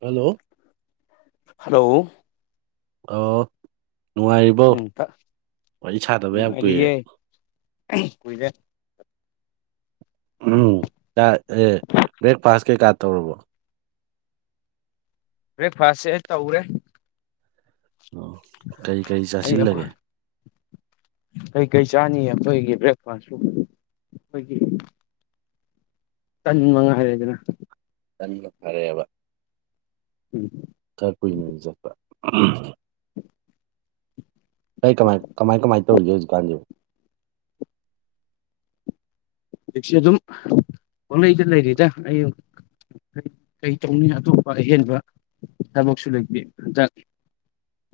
Hello hello ꯑꯣ ꯅꯨꯡꯉꯥꯏꯔꯤꯕ‌ꯣ ꯎꯝ ꯋꯥꯔꯤ ꯁꯥꯗꯕ ꯌꯥꯝ ꯀꯨꯏꯔꯦ ꯀꯨꯏꯔ‌ꯦ ꯎꯝ ꯇ ꯑꯦ ꯕ꯭ꯔꯦꯛꯐꯥꯁ ꯀꯩꯀꯥ ꯇꯧꯔꯕꯣ ꯕ꯭ꯔꯦꯛꯐꯥꯁꯁꯦ ꯇꯧꯔꯦ ꯑꯣ ꯀꯔꯤ ꯀꯔꯤ ꯑꯩ ꯆꯥꯁꯤꯜꯂꯒꯦ ꯑꯩꯈꯣꯏ ꯀꯩꯀꯩ ꯆꯥꯅꯤ ꯑꯈ‌ꯣꯏꯒꯤ ꯕ꯭ꯔꯦꯛꯐꯥꯁꯄꯨ ꯑꯩꯈꯣꯏꯒꯤ ꯆꯥꯟ ꯃꯉꯥꯏꯔ‌ꯦꯗꯅ ꯇꯟꯅ ꯐꯔꯦꯕ ꯎꯝ ꯈꯔ ꯀꯨꯏꯅꯖꯨ ꯆꯠꯄ [unintelligible] ꯑꯩ ꯀꯃꯥꯏ ꯀꯃꯥꯏꯟ ꯀꯃꯥꯏꯟ ꯇꯧꯔꯤꯒꯦ ꯍꯧꯖꯤꯛꯀꯥꯟꯖꯤ ꯍꯧꯖꯤꯛꯁꯤ ꯑꯗꯨꯝ ꯄꯪꯂꯩꯗ ꯂꯩꯔꯤꯗ ꯑꯩ ꯀꯩ ꯇꯧꯅꯤ ꯑꯇꯣꯞꯄ ꯑꯍꯦꯟꯕ ꯊꯕꯛꯁꯨ ꯂꯩꯇ‌ꯦ ꯍꯟꯗꯛ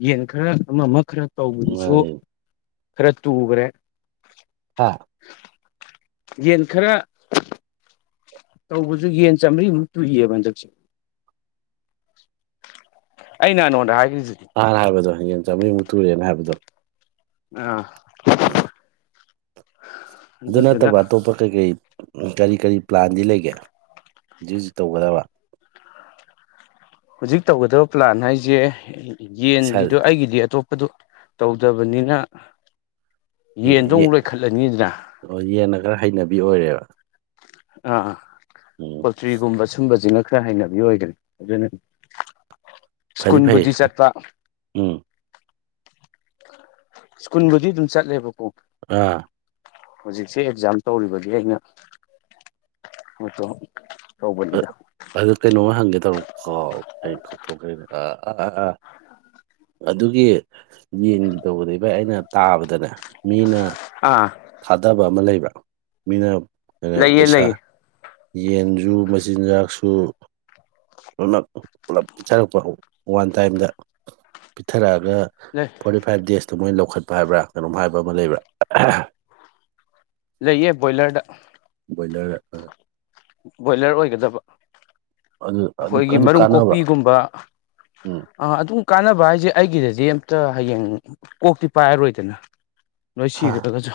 ꯌꯦꯟ ꯈꯔ ꯑꯃ ꯑꯃ ꯈꯔ ꯇꯧꯕꯗꯨꯁꯨ ꯅꯨꯡꯉꯥꯏꯔꯤ ꯈꯔ ꯇꯨꯈ꯭ꯔꯦ ꯍꯥꯥ ꯌꯦꯟ ꯈꯔ ꯇꯧꯕꯖꯨ ꯌꯦꯟ ꯆꯥꯝꯔꯤꯃꯨꯛ ꯇꯨꯏꯌ‌ꯦꯕ ꯍꯟꯗꯛꯁꯦ ꯑꯩ ꯅꯍꯟ ꯉꯣꯟꯗ ꯍꯥꯏꯈ꯭ꯔꯤꯁꯤꯗꯤ ꯅꯍꯥꯟ ꯍꯥꯏꯕꯗꯣ ꯌꯦꯟ ꯆꯥꯝꯔꯤꯃꯨꯛ ꯇꯨꯔꯦꯅ ꯍꯥꯏꯕꯗꯣ ꯑ ꯎꯝ ꯑꯗꯨ ꯑꯗꯨꯗꯨꯅ ꯅꯠꯇꯕ ꯑꯇꯣꯞꯄ ꯀꯩ ꯀꯩ ꯀꯔꯤ ꯀꯔꯤ ꯄ꯭ꯂꯥꯟꯗꯤ ꯂꯩꯒꯦ ꯍꯧꯖꯤꯛ ꯍꯧꯖꯤꯛ ꯇꯧꯒꯗꯕ ꯍꯧꯖꯤꯛ ꯇꯧꯒꯗꯕ ꯄ꯭ꯂꯥꯟ ꯍꯥꯏꯖ‌ꯦ ꯌꯦꯟꯒꯤꯗꯣ ꯑꯩꯒꯤꯗꯤ ꯑꯇꯣꯞ ꯄꯗ‌ꯣ ꯇꯧꯗꯕꯅꯤꯅ ꯌꯦꯟꯗꯣ ꯑꯃꯨꯛ ꯂꯣꯏꯈꯠꯂꯅꯤꯗꯅ ꯑꯣ ꯌꯦꯟꯅ ꯈꯔ ꯍꯩꯅꯕꯤ ꯑꯣꯏꯔꯦꯕ ꯑꯥ ꯎꯝ ꯄꯣꯜꯇ꯭ꯔꯤꯒꯨꯝꯕ ꯁꯨꯝꯕꯖꯤꯅ ꯈꯔ ꯍꯩꯅꯕꯤ ꯑꯣꯏꯈ꯭ꯔꯦ ꯑꯗꯨꯅ ꯐꯗꯤ ꯐꯩ ꯁ꯭ꯀꯨꯟꯕꯨꯗꯤ ꯆꯠꯄ ꯎꯝ ꯁ꯭ꯀꯨꯟꯕꯨꯗꯤ ꯑꯗꯨꯝ ꯆꯠꯂꯦꯕꯀꯣ ꯑ ꯍꯧꯖꯤꯛꯁꯦ ꯑꯦꯛꯖꯥꯝ ꯇꯧꯔꯤꯕꯒꯤ ꯑꯩꯅ [unintelligible] ꯑꯗꯨ ꯀꯩꯅꯣꯝꯃ ꯍꯪꯒꯦ ꯇꯧꯔꯝ ꯀꯥꯎ ꯑꯩ ꯀꯧꯊꯣꯛꯈ꯭ꯔ‌ꯦꯅꯦ ꯑꯥ ꯑꯥꯥ ꯑꯗꯨꯒꯤ ꯌꯦꯟꯒꯤ ꯇꯧꯕꯗ ꯏꯚꯥꯏ ꯑꯩꯅ ꯇꯥꯕꯗꯅꯦ ꯃꯤꯅ ꯑꯥ ꯊꯥꯗꯕ ꯑꯃ ꯂꯩꯕ꯭ꯔ ꯃꯤꯅ ꯑꯥ ꯂꯩꯌꯦ ꯄꯩꯁꯥ ꯂꯩꯌꯦ ꯌꯦꯟꯖꯨ ꯃꯆꯤꯟꯖꯥꯛꯁꯨ ꯂꯣꯏꯃꯛ ꯄꯨꯂꯞ ꯄꯤꯊꯔꯛꯄ ꯋꯥꯟ ꯇꯥꯏꯝꯗ ꯄꯤꯊꯔꯛꯑꯒ ꯂꯩ ꯐꯣꯔꯇꯤ ꯐꯥꯏꯚ ꯗꯦꯖꯇ ꯃꯣꯏ ꯂꯧꯈꯠꯄ ꯍꯥꯏꯕ꯭ꯔꯥ ꯀꯩꯅꯣꯝ ꯍꯥꯏꯕ ꯑꯃ ꯂꯩꯕ꯭ꯔꯥ ꯂꯩꯌꯦ ꯕꯣꯏꯂꯔ ꯗ ꯕꯣꯏꯂꯔ ꯑ ꯕꯣꯏꯂꯔ ꯑꯣꯏꯒꯗꯕ ꯑꯗꯨ ꯑꯗꯨ ꯑꯈꯣꯏꯒꯤ ꯑꯗꯨ ꯃꯔꯨꯝ ꯀꯥꯟꯅꯕ꯭ꯔꯥ ꯀꯣꯛꯄꯤꯒꯨꯝꯕ ꯎꯝ ꯑꯥ ꯑꯗꯨꯝ ꯀꯥꯟꯅꯕ ꯍꯥꯏꯖ‌ꯦ ꯑꯩꯒꯤꯗꯗꯤ ꯑꯝꯇ ꯍꯌꯦꯡ ꯀꯣꯛꯇꯤ ꯄꯥꯏꯔꯔꯣꯏꯗꯅ꯫ ꯂꯣꯏ ꯍꯥ ꯁꯤꯈ꯭ꯔꯒꯁꯨ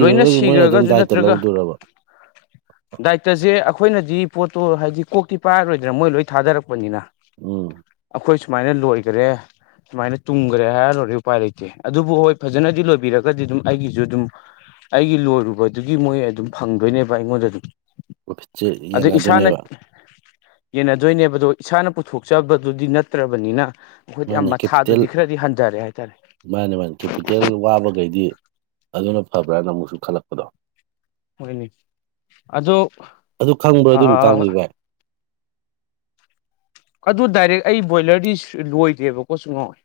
ꯂꯣꯏꯅ ꯃꯣꯏꯅ ꯑꯗꯨꯝ ꯁꯤꯈ꯭ꯔꯒꯁꯨ ꯗꯥꯏꯇ ꯅꯠꯇ꯭ꯔꯒ ꯂꯧꯗꯣꯏꯔꯕ ꯗꯥꯏꯇꯁꯦ ꯑꯩꯈꯣꯏꯅꯗꯤ ꯄꯣꯠꯇꯣ ꯍꯥꯏꯗꯤ ꯀꯣꯛꯇꯤ ꯄꯥꯏꯔꯔꯣꯏꯗꯅ ꯃꯣꯏ ꯂꯣꯏ ꯊꯥꯗꯔꯛꯄ ꯄꯅꯤꯅ ꯎꯝ ꯑꯩꯈꯣꯏ ꯁꯨꯃꯥꯏꯅ ꯂꯣꯏꯒꯔꯦ꯫ ꯁꯨꯃꯥꯏꯅ ꯇꯨꯝꯒꯔꯦ ꯍꯥꯏꯔ ꯂꯣꯏꯔꯦ ꯎꯄꯥꯏ ꯂꯩꯇꯦ ꯑꯗꯨꯕꯨ ꯍꯣꯏ ꯐꯖꯅꯗꯤ ꯂꯣꯏꯕꯤꯔꯒꯗꯤ ꯑꯗꯨꯝ ꯑꯩꯒꯤꯁꯨ ꯑꯗꯨꯝ ꯑꯩꯒꯤ ꯂꯣꯏꯔꯨꯕꯗꯨꯒꯤ ꯃꯣꯏ ꯑꯗꯨꯝ ꯐꯪꯗꯣꯏꯅꯦꯕ ꯑꯩꯉꯣꯟꯗꯗꯨꯝ [unintelligible] ꯌꯦꯟꯅꯗꯣꯏꯅꯦꯕ ꯌꯦꯟꯅꯗꯣꯏꯅꯦꯕ ꯑꯗꯣ ꯏꯁꯥꯅ ꯄꯨꯊꯣꯛꯆꯕꯗꯨꯗꯤ ꯅꯠꯇ꯭ꯔꯕꯅꯤꯅ ꯑꯩꯈꯣꯏꯗꯤ ꯑꯥ ꯃꯥꯅ ꯀꯦꯄꯤꯇꯦꯜ ꯃꯊꯥꯗꯨꯗꯤ ꯈꯔꯗꯤ ꯍꯟꯗꯔꯦ ꯍꯥꯏꯇꯥꯔꯦ ꯃꯥꯅꯦ ꯃꯥꯅꯦ ꯀꯦꯄꯤꯇꯦꯜ ꯋꯥꯕꯈꯩꯗꯤ ꯑꯗꯨꯅ ꯐꯕ꯭ꯔꯅ ꯑꯃꯨꯛꯁꯨ ꯈꯜꯂꯛꯄꯗꯣ ꯍꯣꯏꯅꯦ ꯑꯗꯨ ꯑꯗꯨ ꯈꯪꯕ꯭ꯔꯥ ꯑꯗꯨꯏ ꯑꯥ ꯃꯇꯥꯡꯗꯤ ꯚꯥꯏ ꯑꯗꯨ ꯗꯥꯏꯔꯦꯛ ꯑꯩ ꯕꯣꯏꯂꯔꯗꯤ ꯁꯨ ꯂꯣꯏꯗꯦꯕꯀꯣ ꯁꯨꯉꯣꯏ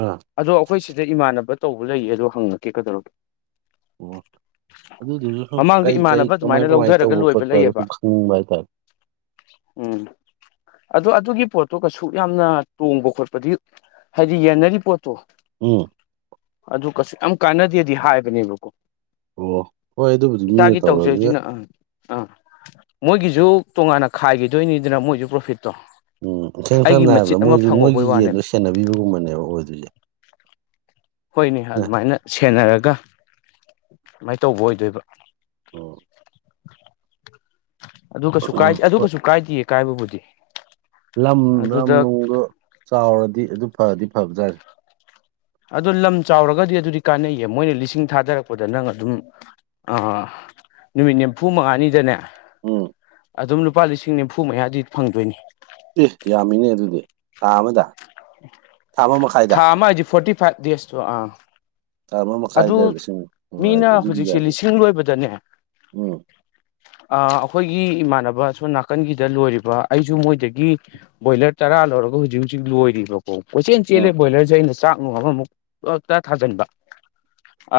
ꯑꯥ ꯑꯗꯣ ꯑꯩꯈꯣꯏ ꯁꯤꯗ ꯏꯃꯥꯟꯅꯕ ꯇꯧꯕ ꯂꯩꯌꯦ ꯑꯗꯣ ꯍꯪꯉꯛꯀꯦ ꯀꯩꯗꯧꯔꯒꯦ ꯑꯣ ꯑꯗꯨꯗꯨꯖꯨ ꯁꯨꯝ ꯃꯃꯥꯡꯗ ꯀꯩ ꯀꯩ ꯏꯃꯥꯟꯅꯕ ꯀꯃꯥꯏ ꯑꯗꯨꯃꯥꯏꯅ ꯀꯃꯥꯏꯅ ꯂꯧꯊꯔꯒ ꯇꯧꯕ ꯂꯣꯏꯕ ꯈꯣꯠꯄ ꯑꯗꯨ ꯁꯨꯝ ꯂꯩꯌꯦꯕ ꯈꯪꯅꯤꯡꯕ ꯍꯥꯏꯇꯥꯔꯦ ꯎꯝ ꯑꯗꯣ ꯑꯥ ꯑꯗꯨꯒꯤ ꯄꯣꯠꯇꯣ ꯀꯩꯁꯨꯛ ꯌꯥꯝꯅ ꯇꯣꯡꯕ ꯈꯣꯠꯄꯗꯤ ꯍꯥꯏꯗꯤ ꯌꯦꯟꯅꯔꯤ ꯄꯣꯠꯇꯣ ꯑꯣ ꯑꯗꯨ ꯀꯩꯁꯨꯛ ꯌꯥꯝ ꯀꯥꯟꯅꯗꯦꯗꯤ ꯍꯥꯏꯕꯅꯦꯕꯀꯣ ꯑꯣ ꯍꯣꯏ ꯑꯗꯨꯕꯨꯗꯤ ꯃꯤꯅ ꯏꯁꯥꯒꯤ ꯇꯧꯔꯕꯅꯤꯅ ꯇꯧꯖꯔꯤꯖꯤꯅ ꯑꯥ ꯑꯥ ꯃꯣꯏꯒꯤꯁꯨ ꯇꯣꯉꯥꯟꯅ ꯈꯥꯏꯈꯤꯗꯣꯏꯅꯤꯗꯅ ꯃꯣꯏꯁꯨ ꯄ꯭ꯔꯣꯐꯤꯠꯇꯣ ꯎꯝ ꯏꯁꯦꯝ ꯑꯩꯒꯤ ꯁꯝꯅ ꯃꯆꯤꯠ ꯍꯥꯏꯔꯕꯗ ꯑꯃ ꯃꯣꯏꯁꯨ ꯐꯪꯍꯧꯕꯩ ꯃꯣꯏꯒꯤ ꯌꯦꯟꯗꯣ ꯋꯥꯅꯦꯕ ꯁꯦꯟꯅꯕꯤꯕꯒꯨꯝꯕꯅꯦꯕ ꯑꯣꯏꯗꯣꯖꯦ ꯍꯣꯏꯅꯦ ꯑꯗꯨꯃꯥꯏꯅ ꯁꯦꯟꯅꯔꯒ ꯑꯗꯨꯃꯥꯏ ꯇꯧꯕ ꯑꯣꯏꯗꯣꯏꯕ ꯎꯝ ꯑꯗꯨ ꯀꯩꯁꯨ ꯀꯥꯏꯗꯦ ꯑꯗꯨ ꯍꯣꯏ ꯀꯩꯁꯨ ꯀꯥꯏꯗꯦꯌꯦ ꯀꯥꯏꯕꯕꯨꯗꯤ ꯂꯝ ꯂꯝ ꯑꯗꯨꯗ ꯅꯨꯡꯗꯣ ꯆꯥꯎꯔꯗꯤ ꯑꯗꯨ ꯐꯗꯤ ꯐꯕꯖꯅꯤ ꯑꯗꯣ ꯂꯝ ꯆꯥꯎꯔꯒꯗꯤ ꯑꯗꯨꯗꯤ ꯀꯥꯟꯅꯩꯌꯦ ꯃꯣꯏꯅ ꯂꯤꯁꯤꯡ ꯊꯥꯗꯔꯛꯄꯗ ꯅꯪ ꯑꯗꯨꯝ ꯑꯥ ꯅꯨꯃꯤꯠ ꯅꯤꯝꯐꯨ ꯃꯉꯥꯅꯤꯗꯅꯦ ꯑꯝ ꯑꯗꯨꯝ ꯂꯨꯄꯥ ꯂꯤꯁꯤꯡ ꯅꯤꯝꯐꯨ ꯃꯌꯥꯗꯤ ꯐꯪꯗꯣꯏꯅꯤ ꯑꯦ ꯌꯥꯝꯃꯤꯅꯦ ꯑꯗꯨꯗꯤ ꯊꯥ ꯑꯃꯗ ꯊꯥ ꯑꯃ ꯃꯈꯥꯏꯗ ꯊꯥ ꯑꯃ ꯍꯥꯏꯗꯤ ꯐꯣꯔꯇꯤ ꯐꯥꯏꯚ ꯗꯦꯁꯇꯣ ꯑꯥ ꯊꯥ ꯑꯃ ꯑꯗꯨ ꯃꯈꯥꯏꯗ ꯂꯤꯁꯤꯡ ꯃꯤꯅ ꯑꯗꯨꯗꯤ ꯍꯨꯖꯤꯛꯁꯦ ꯌꯥꯕꯅꯤ ꯂꯤꯁꯤꯡ ꯂꯣꯏꯕꯗꯅꯦ ꯎꯝ ꯑꯥ ꯑꯩꯈꯣꯏꯒꯤ ꯏꯃꯥꯟꯅꯕ ꯁꯣꯝ ꯅꯥꯀꯟꯒꯤꯗ ꯂꯣꯏꯔꯤꯕ ꯑꯩꯁꯨ ꯃꯣꯏꯗꯒꯤ ꯕꯣꯏꯂꯔ ꯇꯔꯥ ꯂꯧꯔꯒ ꯍꯨꯖꯤꯛ ꯍꯨꯖꯤꯛ ꯂꯣꯏꯔꯤꯕ ꯑꯣ ꯀꯣꯏꯆꯦꯜ ꯆꯦꯜꯂꯦ ꯑꯣ ꯕꯣꯏꯂꯔꯁꯦ ꯑꯩꯅ ꯆꯥꯛ ꯅꯨꯡ ꯑꯃꯃꯨꯛ ꯄꯛꯇ ꯊꯥꯖꯟꯕ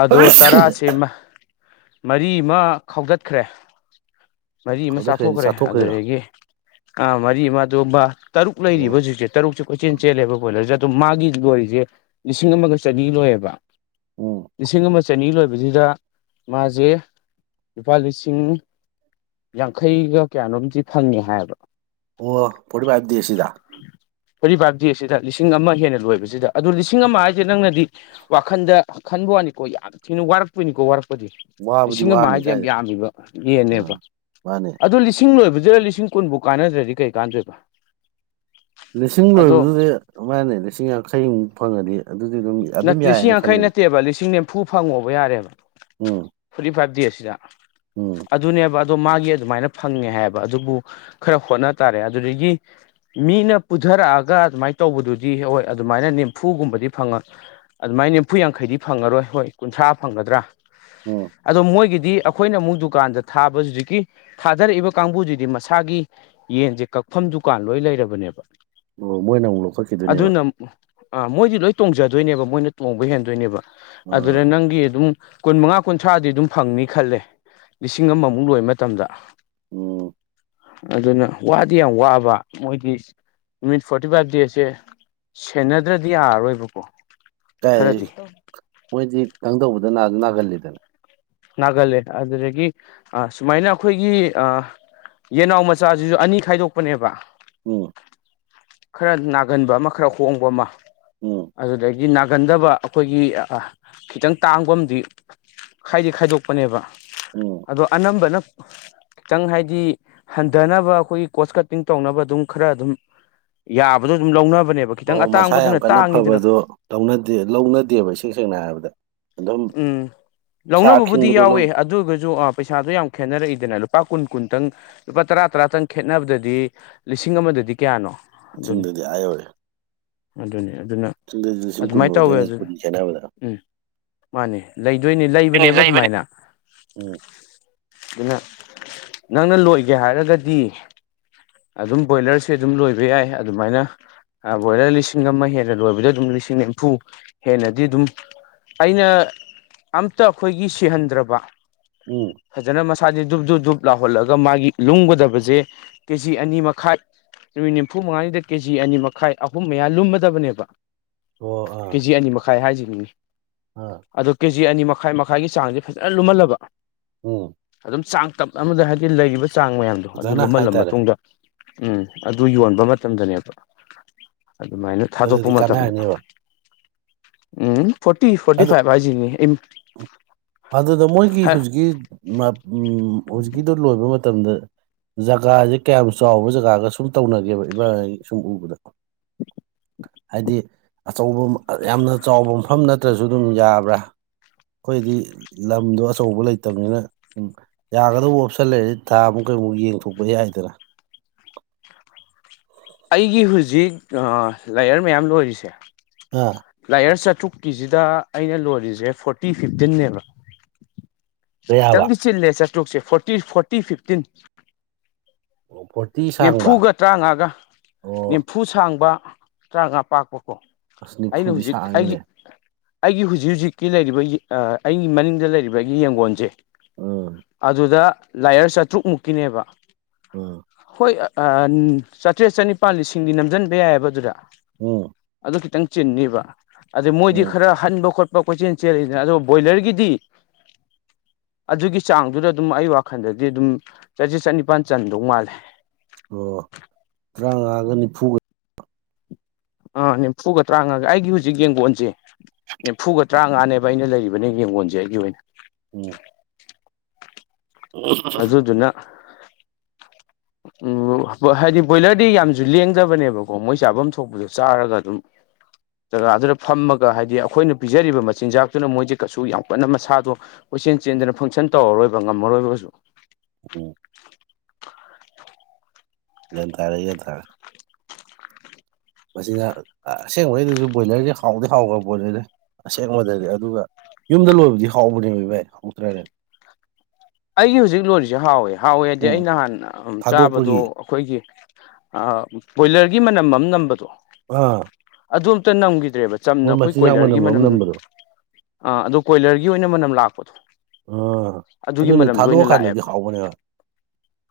ꯑꯗꯣ ꯇꯔꯥꯁꯤꯝ ꯃꯔꯤꯃ ꯈꯥꯎꯗꯠꯈ꯭ꯔꯦ ꯃꯔꯤꯃ ꯑꯗꯨꯗ ꯀ꯭ꯔꯦꯗꯤ ꯆꯥꯊꯣꯛꯈ꯭ꯔꯦ ꯆꯥꯊꯣꯛꯈ꯭ꯔꯦꯔꯥ ꯑꯗꯨꯗꯒꯤ ꯑꯥ ꯃꯔꯤꯃ ꯑꯗꯨꯝꯕ ꯇꯔꯨꯛ ꯂꯩꯔꯤꯕ ꯑꯣ ꯍꯧꯖꯤꯛꯁꯦ ꯇꯔꯨꯛꯁꯦ ꯀꯣꯏꯆꯦꯜ ꯆꯦꯜꯂꯦꯕ ꯕꯣꯏꯂꯔꯖꯦ ꯑꯗꯣ ꯃꯥꯒꯤ ꯂꯣꯏꯔꯤꯖꯦ ꯂꯤꯁꯤꯡ ꯑꯃꯒ ꯆꯅꯤ ꯂꯣꯏꯑꯕ ꯑꯝ ꯂꯤꯁꯤꯡ ꯑꯃ ꯆꯅꯤ ꯂꯣꯏꯕꯁꯤꯗ ꯃꯥꯖꯦ ꯂꯨꯄꯥ ꯂꯤꯁꯤꯡ ꯌꯥꯡꯈꯩꯒ ꯀꯌꯥꯅꯣꯝꯇꯤ ꯐꯪꯉꯦ ꯍꯥꯏꯑꯕ ꯑꯣ ꯐꯣꯔꯇꯤ ꯐꯥꯏꯚ ꯗꯦꯁ ꯁꯤꯗ ꯐꯔꯤꯐꯥꯏꯕ ꯗꯦꯁꯤꯗ ꯂꯤꯁꯤꯡ ꯑꯃ ꯍꯦꯟꯅ ꯂꯣꯏꯕꯁꯤꯗ ꯑꯗꯨ ꯂꯤꯁꯤꯡ ꯑꯃ ꯍꯥꯏꯖꯦ ꯅꯪꯅꯗꯤ ꯋꯥꯈꯟꯗ ꯈꯟꯕ ꯋꯥꯅꯤꯀꯣ ꯌꯥꯝ ꯊꯤꯅ ꯋꯥꯔꯛꯇꯣꯏꯅꯤꯀꯣ ꯋꯥꯔꯛꯄꯗꯤ ꯋꯥꯕꯨꯗꯤ ꯂꯤꯁꯤꯡ ꯑꯃ ꯋꯥꯅꯤ ꯍꯥꯏꯖ ꯌꯥꯝ ꯀꯥꯏꯗ ꯌꯥꯝꯃꯤꯕ ꯌꯦꯟꯅꯦꯕ ꯎꯝ ꯃꯥꯅꯦ ꯑꯗꯨ ꯂꯤꯁꯤꯡ ꯂꯤꯁꯤꯡ ꯂꯣꯏꯕꯖꯤꯗ ꯂꯤꯁꯤꯡ ꯀꯨꯟꯕꯨꯛ ꯀꯥꯟꯅꯗ꯭ꯔꯗꯤ ꯀꯩ ꯀꯥꯟꯗꯣꯏꯕ ꯂꯤꯁꯤꯡ ꯑꯗꯣ ꯂꯣꯏꯕꯗꯨꯗꯤ ꯃꯥꯟꯅꯦ ꯂꯤꯁꯤꯡ ꯌꯥꯡꯈꯩꯃꯨꯛ ꯐꯪꯉꯗꯤ ꯑꯗꯨꯗꯤ ꯑꯗꯨꯝ ꯑꯗꯨꯝ ꯅꯠꯇꯦ ꯂꯤꯁꯤꯡ ꯌꯥꯏꯌꯦꯅ ꯌꯥꯡꯈꯩ ꯈꯜꯂꯤꯗ ꯅꯠꯇꯦꯕ ꯂꯤꯁꯤꯡ ꯅꯤꯝꯐꯨ ꯐꯪꯉꯣꯕ ꯌꯥꯔꯦꯕ ꯎꯝ ꯐꯣꯔꯇꯤ ꯐꯥꯏꯚ ꯗꯦꯁ ꯁꯤꯗ ꯑꯥ ꯎꯝ ꯑꯗꯨꯅꯦꯕ ꯑꯗꯣ ꯃꯥꯒꯤ ꯑꯗꯨꯃꯥꯏꯅ ꯐꯪꯉꯦ ꯍꯥꯏꯑꯦꯕ ꯑꯗꯨꯕꯨ ꯈꯔ ꯍꯣꯠꯅ ꯇꯥꯔꯦ ꯑꯗꯨꯗꯒꯤ ꯃꯤꯅ ꯄꯨꯗꯥꯔꯛꯑꯒ ꯑꯗꯨꯃꯥꯏꯅ ꯇꯧꯕꯗꯨꯗꯤ ꯍ ꯍꯣꯏ ꯑꯗꯨꯃꯥꯏꯅ ꯅꯤꯝꯐꯨꯒꯨꯝꯕꯗꯤ ꯐꯪꯉ ꯑꯗꯨꯃꯥꯏꯅ ꯅꯤꯐꯨ ꯌꯥꯡꯈꯩꯗꯤ ꯐꯪꯉꯥꯔꯣꯏ ꯍꯣꯏ ꯀꯨꯟꯊ꯭ꯔꯥ ꯐꯪꯒꯗ꯭ꯔꯥ ꯎꯝ ꯑꯗꯣ ꯃꯣꯏꯒꯤꯗꯤ ꯑꯈꯣꯏꯅ ꯑꯃꯨꯛ ꯗꯨꯀꯥꯟꯗ ꯊꯥꯕ ꯍꯧꯖꯤꯛꯀꯤ ꯊꯥꯗꯔꯛꯏꯕ ꯀꯥꯡꯕꯨꯁꯤꯗꯤ ꯃꯁꯥꯒꯤ ꯌꯦꯟꯖꯦ ꯀꯛꯐꯝ ꯗꯨꯀꯥꯟ ꯂꯣꯏ ꯂꯩꯔꯕꯅꯦꯕ ꯑꯣ ꯃꯣꯏꯅ ꯑꯃꯨꯛ ꯂꯧꯈꯠꯈꯤꯗꯣꯏꯅꯦꯕ ꯑꯥ ꯃꯣꯏꯖꯤ ꯂꯣꯏ ꯇꯣꯡꯖꯗꯣꯏꯅꯦꯕ ꯃꯣꯏꯅ ꯇꯣꯡꯕ ꯍꯦꯟꯗꯣꯏꯅꯦꯕ ꯑꯗꯨꯗ ꯎꯝ ꯅꯪꯒꯤ ꯑꯗꯨꯝ ꯀꯨꯟꯃꯉꯥ ꯀꯨꯟꯊ꯭ꯔꯥꯗꯤ ꯑꯗꯨꯝ ꯐꯪꯅꯤ ꯈꯜꯂꯦ ꯂꯤꯁꯤꯡ ꯑꯃꯃꯨꯛ ꯂꯣꯏꯕ ꯃꯇꯝꯗ ꯎꯝ ꯑꯗꯨꯅ ꯋꯥꯗꯤ ꯌꯥꯝ ꯋꯥꯕ ꯃꯣꯏꯒꯤ ꯅꯨꯃꯤꯠ ꯐꯣꯔꯇꯤ ꯐꯥꯏꯚ ꯗꯦꯁꯁꯦ ꯁꯦꯟꯅꯗ꯭ꯔꯗꯤ ꯌꯥꯔꯔꯣꯏꯕꯀꯣ ꯀꯥꯏ ꯈꯔꯗꯤ ꯃꯣꯏꯗꯤ ꯇꯪ ꯇꯧꯕꯗ ꯅꯥꯖꯨ ꯅꯥꯒꯜꯂꯤꯗꯅ ꯅꯥꯒꯜꯂꯦ ꯑꯗꯨꯗꯒꯤ ꯑ ꯁꯨꯃꯥꯏꯅ ꯑꯩꯈꯣꯏꯒꯤ ꯑ ꯌꯦꯅꯥꯎ ꯃꯆꯥꯖꯤꯖꯨ ꯑꯅꯤ ꯈꯥꯏꯗꯣꯛꯄꯅꯦꯕ ꯎꯝ ꯈꯔꯥ ꯅꯥꯒꯟꯕ ꯑꯃ ꯈꯔ ꯍꯣꯡꯕ ꯑꯃ ꯎꯝ ꯑꯗꯨꯗꯒꯤ ꯅꯥꯒꯟꯗꯕ ꯑꯩꯈꯣꯏꯒꯤ ꯑ ꯈꯤꯇꯪ ꯇꯥꯡꯕ ꯑꯃꯗꯤ ꯈꯥꯏꯗꯤ ꯈꯥꯏꯗꯣꯛꯄꯅꯦꯕ ꯎꯝ ꯑꯗꯣ ꯑꯅꯝꯕꯅ ꯈꯤꯇꯪ ꯍꯥꯏꯗꯤ ꯍꯟꯗꯅꯕ ꯑꯩꯈꯣꯏꯒꯤ ꯀꯣꯁ ꯀꯠꯇꯤꯡ ꯇꯧꯅꯕ ꯑꯗꯨꯝ ꯈꯔ ꯑꯗꯨꯝ ꯌꯥꯕꯗꯣ ꯑꯗꯨꯝ ꯂꯧꯅꯕꯅꯦꯕ ꯈꯤꯇꯪ ꯑꯣ ꯃꯁꯥ ꯌꯥꯝ ꯑꯇꯥꯡꯕꯗꯨꯅ ꯀꯟꯅ ꯇꯥꯡꯉꯤꯗꯅ ꯐꯕꯗꯣ ꯂꯧꯅꯗꯦ ꯂꯧꯅꯗꯦꯕ ꯏꯁꯦꯡ ꯁꯦꯡꯅ ꯍꯥꯏꯔꯕꯗ ꯑꯗꯨꯝ ꯎꯝ ꯃꯁꯥ ꯂꯧꯅꯕꯕꯨꯗꯤ ꯑꯈꯤꯡꯕꯗꯣ ꯂꯧ ꯌꯥꯎꯋꯦ ꯑꯗꯨ ꯒꯖꯨ ꯑ ꯄꯩꯁꯥꯗꯣ ꯌꯥꯝ ꯈꯦꯠꯅꯔꯛꯏꯗꯅ ꯂꯨꯄꯥ ꯀꯨꯟ ꯀꯨꯟꯇꯪ ꯂꯨꯄꯥ ꯇꯔꯥ ꯇꯔꯥꯇꯪ ꯈꯦꯠꯅꯕꯗꯗꯤ ꯂꯤꯁꯤꯡ ꯑꯃꯗꯗꯤ ꯀꯌꯥꯅꯣ ꯑꯗꯨꯅꯤ ꯁꯤꯡꯗꯗꯤ ꯑ ꯌꯧꯔꯦ ꯑꯗꯨꯅꯤ ꯑꯗꯨꯅ ꯆꯤꯟꯗꯗꯤ ꯂꯤꯁꯤꯡ ꯀꯨꯟ ꯑꯗꯨꯃꯥꯏꯅ ꯇꯧꯋꯦ ꯑꯣꯏꯗꯣꯏꯅꯦ ꯑꯗꯨ ꯀꯨꯟ ꯈꯦꯅꯕꯗ ꯎꯝ ꯃꯥꯅꯦ ꯂꯩꯗꯣꯏꯅꯦ ꯂꯩꯕꯅꯦꯕ ꯑꯗꯨꯃꯥꯏꯅ ꯎꯝ ꯗꯨꯅ ꯅꯪꯅ ꯂꯣꯏꯒꯦ ꯍꯥꯏꯔꯒꯗꯤ ꯑꯗꯨꯝ ꯕꯣꯏꯂꯔꯁꯦ ꯑꯗꯨꯝ ꯂꯣꯏꯕ ꯌꯥꯏ ꯑꯗꯨꯃꯥꯏꯅ ꯍꯥ ꯕꯣꯏꯂꯔ ꯂꯤꯁꯤꯡ ꯑꯃ ꯍꯦꯟꯅ ꯂꯣꯏꯕꯗ ꯑꯗꯨꯝ ꯂꯤꯁꯤꯡ ꯅꯤꯐꯨ ꯍꯦꯟꯅꯗꯤ ꯑꯗꯨꯝ ꯑꯩꯅ ꯑꯝꯇ ꯑꯩꯈꯣꯏꯒꯤ ꯁꯤꯍꯟꯗ꯭ꯔꯕ ꯎꯝ ꯐꯖꯅ ꯃꯁꯥꯁꯦ ꯗꯨꯨꯞ ꯗꯨꯞ ꯗꯨꯞ ꯂꯥꯎꯍꯜꯂꯒ ꯃꯥꯒꯤ ꯂꯨꯝꯒꯗꯕꯖꯦ ꯀꯦꯖꯤ ꯑꯅꯤ ꯃꯈꯥꯏ ꯅꯨꯃꯤꯠ ꯅꯤꯝꯐꯨ ꯃꯉꯥꯅꯤꯗ ꯀꯦꯖꯤ ꯑꯅꯤ ꯃꯈꯥꯏ ꯑꯍꯨꯝ ꯃꯌꯥ ꯂꯨꯝꯃꯗꯕꯅꯦꯕ ꯑꯣ ꯑꯥ ꯀꯦꯖꯤ ꯑꯅꯤ ꯃꯈꯥꯏ ꯍꯥꯏꯖꯅꯤꯅꯤ ꯑ ꯑꯗꯣ ꯀꯦꯖꯤ ꯑꯅꯤ ꯃꯈꯥꯏ ꯃꯈꯥꯏꯒꯤ ꯆꯥꯡꯖꯦ ꯐꯖꯅ ꯂꯨꯝꯍꯜꯂꯕ ꯎꯝ ꯑꯗꯨꯝ ꯆꯥꯡ ꯇꯞ ꯑꯃꯗ ꯍꯥꯏꯗꯤ ꯂꯩꯔꯤꯕ ꯆꯥꯡ ꯃꯌꯥꯝꯗꯣ ꯑꯗꯨ ꯑꯣꯖꯥꯅ ꯂꯨꯝꯍꯜꯂ ꯍꯥꯏꯇꯥꯔꯦ ꯃꯇꯨꯡꯗ ꯎꯝ ꯑꯗꯨ ꯌꯣꯟꯕ ꯃꯇꯝꯗꯅꯦꯕ ꯑꯗꯨꯃꯥꯏꯅ ꯊꯥꯗꯣꯛꯄ ꯑꯗꯨꯗꯤ ꯃꯇꯝꯗ ꯀꯥꯟꯅꯔꯅꯦꯕ ꯎꯝ ꯐꯣꯔꯇꯤ ꯐꯣꯔꯇꯤ ꯑꯗꯨ ꯐꯥꯏꯚ ꯍꯥꯏꯖꯤꯅꯤ ꯏꯟ ꯑꯗꯨꯗ ꯃꯣꯏꯒꯤ ꯍꯧꯖꯤꯛꯀꯤ ꯃꯞ ꯎꯝ ꯍꯧꯖꯤꯛꯀꯤꯗꯨ ꯂꯣꯏꯕ ꯃꯇꯝꯗ ꯖꯒꯥꯖꯦ ꯀꯌꯥꯝ ꯆꯥꯎꯕ ꯖꯒꯥꯒ ꯁꯨꯝ ꯇꯧꯅꯒꯦꯕ ꯏꯕꯥꯏ ꯍꯣꯏ ꯁꯨꯝ ꯎꯕꯗ ꯍꯥꯏꯗꯤ ꯑꯆꯧꯕꯃ ꯌꯥꯝꯅ ꯆꯥꯎꯕ ꯃꯐꯝ ꯅꯠꯇ꯭ꯔꯁꯨ ꯑꯗꯨꯝ ꯌꯥꯕ꯭ꯔꯥ ꯈꯣꯏꯗꯤ ꯂꯝꯗꯣ ꯑꯆꯧꯕ ꯂꯩꯇꯕꯅꯤꯅ ꯎꯝ ꯌꯥꯒꯗꯧꯕ ꯑꯣꯞꯁꯟ ꯂꯩꯔꯗꯤ ꯊꯥ ꯃꯨꯛ ꯀꯩꯃꯨꯛ ꯌꯦꯡꯊꯣꯛꯄꯗꯤ ꯌꯥꯏꯗꯅ ꯑꯩꯒꯤ ꯍꯧꯖꯤꯛ ꯑ ꯂꯌꯔ ꯃꯌꯥꯝ ꯂꯣꯏꯔꯤꯁꯦ ꯑꯥ ꯂꯥꯏꯌꯔ ꯆꯥꯇ꯭ꯔꯨꯛꯀꯤꯁꯤꯗ ꯑꯩꯅ ꯂꯣꯏꯔꯤꯁꯦ ꯐꯣꯔꯇꯤ ꯐꯤꯐꯇꯤꯟꯅꯦꯕ ꯀꯌꯥꯕ ꯈꯤꯇꯪꯗꯤ ꯆꯤꯜꯂꯦ ꯆꯥꯇ꯭ꯔꯨꯛꯁꯦ ꯐꯣꯔꯇꯤ ꯐꯣꯔꯇꯤ ꯐꯤꯞꯇꯤꯟ ꯑꯣ ꯐꯣꯔꯇꯤ ꯁꯥꯡꯕ ꯅꯤꯝꯐꯨꯒ ꯇꯔꯥꯉꯥꯒ ꯑꯣ ꯅꯤꯐꯨ ꯁꯥꯡꯕ ꯇꯔꯥꯃꯉꯥ ꯄꯥꯛꯄꯀꯣ ꯑꯁ ꯑꯩꯅ ꯅꯤꯐꯨꯗꯤ ꯍꯧꯖꯤꯛ ꯑꯩꯒꯤ ꯁꯥꯡꯉꯤꯅꯦ ꯑꯩꯒꯤ ꯍꯧꯨꯖꯤꯛ ꯍꯧꯨꯖꯤꯛꯀꯤ ꯂꯩꯔꯤꯕ ꯑꯩꯒꯤ ꯃꯅꯤꯡꯗ ꯂꯩꯔꯤꯕ ꯑꯩꯒꯤ ꯌꯦꯡꯒꯣꯟꯁꯦ ꯎꯝ ꯑꯗꯨꯗ ꯂꯥꯏꯌꯔ ꯆꯥꯇ꯭ꯔꯨꯛ ꯃꯨꯛꯀꯤꯅꯦꯕ ꯑꯥ ꯍꯣꯏ ꯆꯥꯇ꯭ꯔꯦꯠ ꯆꯅꯤꯄꯥꯜ ꯂꯤꯁꯤꯡꯗꯤ ꯅꯝꯁꯤꯟꯕ ꯌꯥꯏꯑꯕ ꯑꯗꯨꯗ ꯑꫭ ꯑꯗꯨ ꯈꯤꯇꯪ ꯆꯤꯟꯅꯅꯤꯕ ꯑꯗꯨꯗ ꯃꯣꯏꯗꯤ ꯎꯝ ꯈꯔ ꯍꯟꯕ ꯈꯣꯠꯄ ꯀꯣꯏꯆꯦꯜ ꯆꯦꯜꯂꯤꯗꯅ ꯑꯗꯨ ꯕꯣꯏꯂꯔꯒꯤꯗꯤ ꯑꯗꯨꯒꯤ ꯆꯥꯡꯗꯨꯗ ꯑꯗꯨꯝ ꯑꯩ ꯋꯥꯈꯜꯗꯗꯤ ꯑꯗꯨꯝ ꯆꯥꯇ꯭ꯔ‌ꯦꯠ ꯆꯅꯤꯄꯥꯟ ꯆꯟꯗꯧ ꯃꯥꯜꯂꯦ ꯑꯣ ꯇꯥꯡꯉꯥꯒ ꯅꯤꯝꯐꯨꯒ ꯑꯥ ꯅꯤꯝꯐꯨꯒ ꯇꯔꯥꯃꯉꯥꯒ ꯑꯩꯒꯤ ꯍꯧꯖꯤꯛ ꯌꯦꯡꯒ‌ꫭꯟꯁꯦ ꯅꯤꯝꯐꯨꯒ ꯇꯔꯥꯃꯉꯥꯅꯦꯕ ꯑꯩꯅ ꯂꯩꯔꯤꯕꯅꯦ ꯌꯦꯡꯒꯣꯟꯁꯦ ꯑꯩꯒꯤ ꯑꯣꯏꯅ ꯎꯝ ꯑꯣ [unintelligible] ꯗꯨꯅ ꯎꯝ ꯍꯥꯏꯗꯤ ꯕꯣꯏꯂꯔꯗꯤ ꯌꯥꯝꯁꯨ ꯂꯦꯡꯗꯕꯅꯦꯕꯀꯣ ꯃꯣꯏ ꯆꯥꯐꯝ ꯊꯣꯛꯄꯗ ꯆꯥꯔꯒ ꯑꯗꯨꯝ ꯖꯒꯥꯗꯨꯗ ꯐꯝꯃꯒ ꯍꯥꯏꯗꯤ ꯑꯩꯈꯣꯏꯅ ꯄꯤꯖꯔꯤꯕ ꯃꯆꯤꯟꯖꯥꯛꯇꯨꯅ ꯃꯣꯏꯁꯦ ꯀꯩꯁꯨ ꯌꯥꯝ ꯀꯟꯅ ꯃꯁꯥꯗꯣ ꯀꯣꯏꯆꯦꯟ ꯆꯦꯟꯗꯅ ꯐꯪꯁꯟ ꯇꯧꯔꯔꯣꯏꯕ ꯉꯝꯃꯔꯣꯏꯕꯁꯨ ꯎꯝ ꯒꯥꯟꯇꯥꯥꯔꯦ ꯒꯥꯟꯇꯥꯔꯦ ꯃꯁꯤꯅ ꯑꯁꯦꯡꯕꯩꯩꯅꯁꯨ ꯕꯣꯏꯂꯔꯁꯦ ꯍꯥꯎꯗꯤ ꯍꯥꯎꯈ꯭ꯔꯕ ꯕꯣꯏꯂꯔꯁꯦ꯫ ꯑꯁꯦꯡꯕꯗꯗꯤ ꯑꯗꯨꯒ ꯌꯨꯝꯗ ꯂꯣꯏꯕꯗꯤ ꯍꯥꯎꯕꯅꯦꯕ ꯏꯚꯥꯏ ꯍꯥꯎꯇ꯭ꯔꯥꯅꯦ ꯑꯩꯒꯤ ꯍꯧꯖꯤꯛ ꯂꯣꯟꯔꯤꯁꯦ ꯍꯥꯎꯋꯦ ꯍꯥꯎꯋꯦ ꯍꯥꯏꯗꯤ ꯎꯝ ꯑꯩꯅꯍꯥꯟ ꯆꯥꯕꯗꯣ ꯊꯥꯗꯣꯛꯄꯒꯤ ꯑꯩꯈꯣꯏꯒꯤ ꯑꯥ ꯕꯣꯏꯂꯔꯒꯤ ꯃꯅꯝ ꯑꯃ ꯅꯝꯕꯗꯣ ꯑꯥ ꯑꯗꯨꯝꯇ ꯅꯝꯈꯤꯗ꯭ꯔꯦꯕ ꯆꯝꯅ ꯃꯣꯏ ꯑꯩꯈꯣꯏ ꯃꯆꯤꯟꯖꯥꯛ ꯀꯣꯏꯂꯔꯒꯤ ꯑꯃ ꯃꯅꯝ ꯅꯝꯕꯗꯣ ꯑꯥ ꯑꯗꯣ ꯀꯣꯏꯂꯔꯒꯤ ꯑꯣꯏꯅ ꯃꯅꯝ ꯂꯥꯛꯄꯗꯣ ꯑꯥ ꯑꯗꯨꯒꯤ ꯑꯗꯨꯅ ꯃꯅꯝꯗꯣ ꯊꯥꯗꯣꯛ ꯑꯣꯏꯅ ꯑꯀꯥꯟꯗꯗꯤ ꯂꯥꯛꯑꯦꯕ ꯍꯥꯎꯕꯅꯦꯕ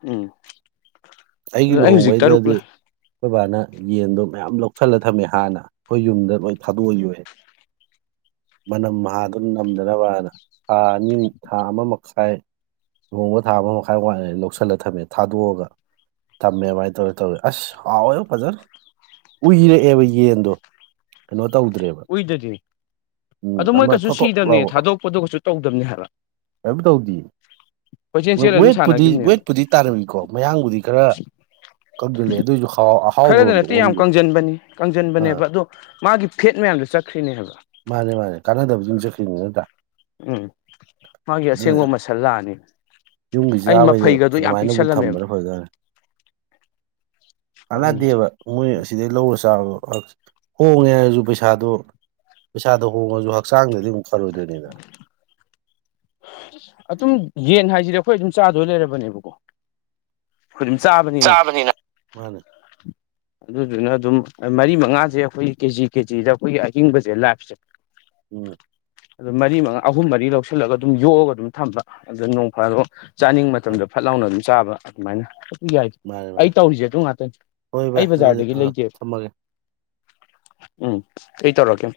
ꯎꯝ ꯫ ꯑꯩꯒꯤ ꯑꯗꯣ ꯑꯩ ꯍꯧꯖꯤꯛ ꯇꯔꯨꯛ ꯂꯨꯍꯣꯡꯕꯩꯗꯗꯤ ꯂꯩ ꯑꯩꯈꯣꯏ ꯕꯥꯅ ꯌꯦꯟꯗꯣ ꯃꯌꯥꯝ ꯂꯧꯁꯜꯂ ꯊꯝꯃꯦ ꯍꯥꯟꯅ ꯑꯩꯈꯣꯏ ꯌꯨꯝꯗ ꯂꯣꯏ ꯊꯥꯗꯣꯛꯑ ꯌꯣꯛꯑꯦ ꯃꯅꯝ ꯍꯥꯗꯨꯅ ꯅꯝꯗꯅꯕꯅ ꯊꯥ ꯑꯅꯤꯃꯛ ꯊꯥ ꯑꯃ ꯃꯈꯥꯏ ꯂꯨꯍꯣꯡꯕ ꯊꯥ ꯑꯃ ꯃꯈꯥꯏ ꯋꯥꯏꯂꯤ ꯂꯧꯁꯤꯜꯂꯒ ꯊꯝꯃꯦ ꯊꯥꯗꯣꯛꯑꯒ ꯊꯝꯃꯦ ꯃꯥꯥꯏ ꯇꯧꯔꯥ ꯇꯧꯔꯥ ꯑꯁ ꯍꯥꯎꯌ‌ꯦꯕ‌ꫭ ꯐꯖꯅ ꯎꯏꯔꯛꯑꯦꯕ ꯌꯦꯟꯗꯣ꯫ ꯀꯩꯅꯣ ꯇꯧꯗ꯭ꯔꯦꯕ ꯎꯏꯗꯗꯤ ꯑꯃ ꯊꯣꯇ‌ꫭꯠ ꯂꯥꯎꯕꯗ‌ꫭ ꯄ‌ꫭꯠꯇꯣ ꯀꯩꯁꯨ ꯇꯧꯗꯕꯅꯤ ꯍꯥꯏꯕ ꯀꯩꯝ ꯇꯧꯗ‌ꯦꯌ‌ꯦ ꯀꯣꯏꯆꯦꯟ ꯆꯦꯜꯂ ꯑꯗꯨꯝ ꯋꯦꯠꯄꯨꯗꯤ ꯁꯥꯟꯅꯈꯤꯕꯅꯦꯕ ꯋꯦꯠꯄꯨꯗꯤ ꯇꯥꯔꯕꯤꯀꯣ ꯃꯌꯥꯝꯕꯨꯗꯤ ꯈꯔ ꯀ‌ꯪꯁꯤꯜꯂꯦ ꯑꯗꯨꯑꯣꯏꯁꯨ ꯈꯔꯗ ꯑꯍꯥꯎꯕꯔꯣꯝꯗ ꯅꯠꯇꯦ ꯌꯥꯝ ꯑꯣꯟꯒꯤꯕ ꯀꯪꯁꯤꯟꯕꯅꯤ ꯑꯥ ꯀꯪꯁꯤꯟꯕꯅꯦꯕ ꯑꯗꯣ ꯃꯥꯒꯤ ꯐꯦꯠ ꯃꯌꯥꯝꯗꯣ ꯆꯠꯈ꯭ꯔꯤꯅꯦꯕ ꯃꯥꯅꯦ ꯃꯥꯅꯦ ꯀꯥꯟꯅꯗꯕ ꯌꯦꯡ ꯆꯈꯤꯕꯅꯤ ꯅꯠꯇ꯭ꯔꯥ ꯎꯝ ꯃꯥꯒꯤ ꯑꯁꯦꯡꯕ ꯑꯗꯨꯅ ꯃꯥꯁꯜ ꯂꯥꯛꯑꯥꯅꯤ ꯌꯨꯝꯒꯤ ꯆꯥꯕꯩꯗꯤ ꯑꯗꯨꯃꯥꯏꯅꯕꯨ ꯊꯝꯕꯅ ꯐꯖꯥꯠꯅꯤ ꯀꯅꯥꯗꯦꯕꯥ ꯃꯣꯏ ꯑꯁꯤꯗꯩ ꯂꯧꯔ ꯆꯥꯕꯗꯣ ꯍꯣꯡꯉꯦ ꯍꯥꯏꯔꯁꯨ ꯄꯩꯁꯥꯗꯣ- ꯄꯩꯁꯥꯗꯣ ꯍꯣꯡꯉꯁꯨ ꯍꯛꯆꯥꯡꯗꯗꯤ ꯑꯃꯨꯛ ꯐꯔꯣꯏꯗꯣꯏꯅꯤꯗꯥꯅ ꯑꯗꯨꯝ ꯌꯦꯟ ꯍꯥꯏꯁꯤꯗꯤ ꯑꯩꯈꯣꯏ ꯑꯗꯨꯝ ꯆꯥꯗꯣꯏ ꯂꯩꯔꯕꯅꯦꯕꯀꯣ ꯈ‌ꫭꯏ ꯑꯗꯨꯝ ꯆꯥꯕꯅꯤ ꯆꯥꯕꯅꯤꯅ ꯃꯥꯟꯅ‌ꯦ ꯑꯗꯨꯗꯨꯅ ꯑꯗꯨꯝ ꯃꯔꯤ ꯃꯉꯥꯁꯦ ꯑꯩꯈꯣꯏ ꯀꯦꯖꯤ ꯀꯦꯖꯤꯗ ꯑꯩꯈꯣꯏꯒꯤ ꯑꯍꯤꯡꯕꯁꯦ ꯂꯥꯏꯞꯁꯦ ꯎꯝ ꯑꯗꯨ ꯃꯔꯤ ꯃꯉꯥ ꯑꯍꯨꯝ ꯃꯔꯤ ꯂꯧꯁꯤꯜꯂꯒ ꯑꯗꯨꯝ ꯌꯣꯛꯑꯒ ꯑꯗꯨꯝ ꯊꯝꯕ ꯑꯗꯨꯗ ꯅꯣꯡ ꯐꯥꯗ‌ꯣꯛ ꯆꯥꯅꯤꯡꯕ ꯃꯇꯝꯗ ꯐꯠ ꯂꯥꯎꯅ ꯑꯗꯨꯝ ꯆꯥꯕ ꯑꯗꯨꯃꯥꯏꯅ ꯑꯗꯨ ꯌꯥꯏ ꯃꯥꯅꯦ ꯑꯩ ꯃꯥꯅꯦ ꯇꯧꯔꯤꯁꯦ ꯑꯗꯨ ꯉꯥꯠꯇꯅꯤ ꯍꯣꯏ ꯚꯥꯏ ꯑꯩ ꯑꯗꯨꯗꯤ ꯕꯖꯥꯔꯗꯒꯤ ꯑꯥ ꯂꯩꯗꯦꯕ ꯊꯝꯃꯒꯦ ꯎꯝ ꯑꯩ ꯇꯧꯔꯛꯀꯦ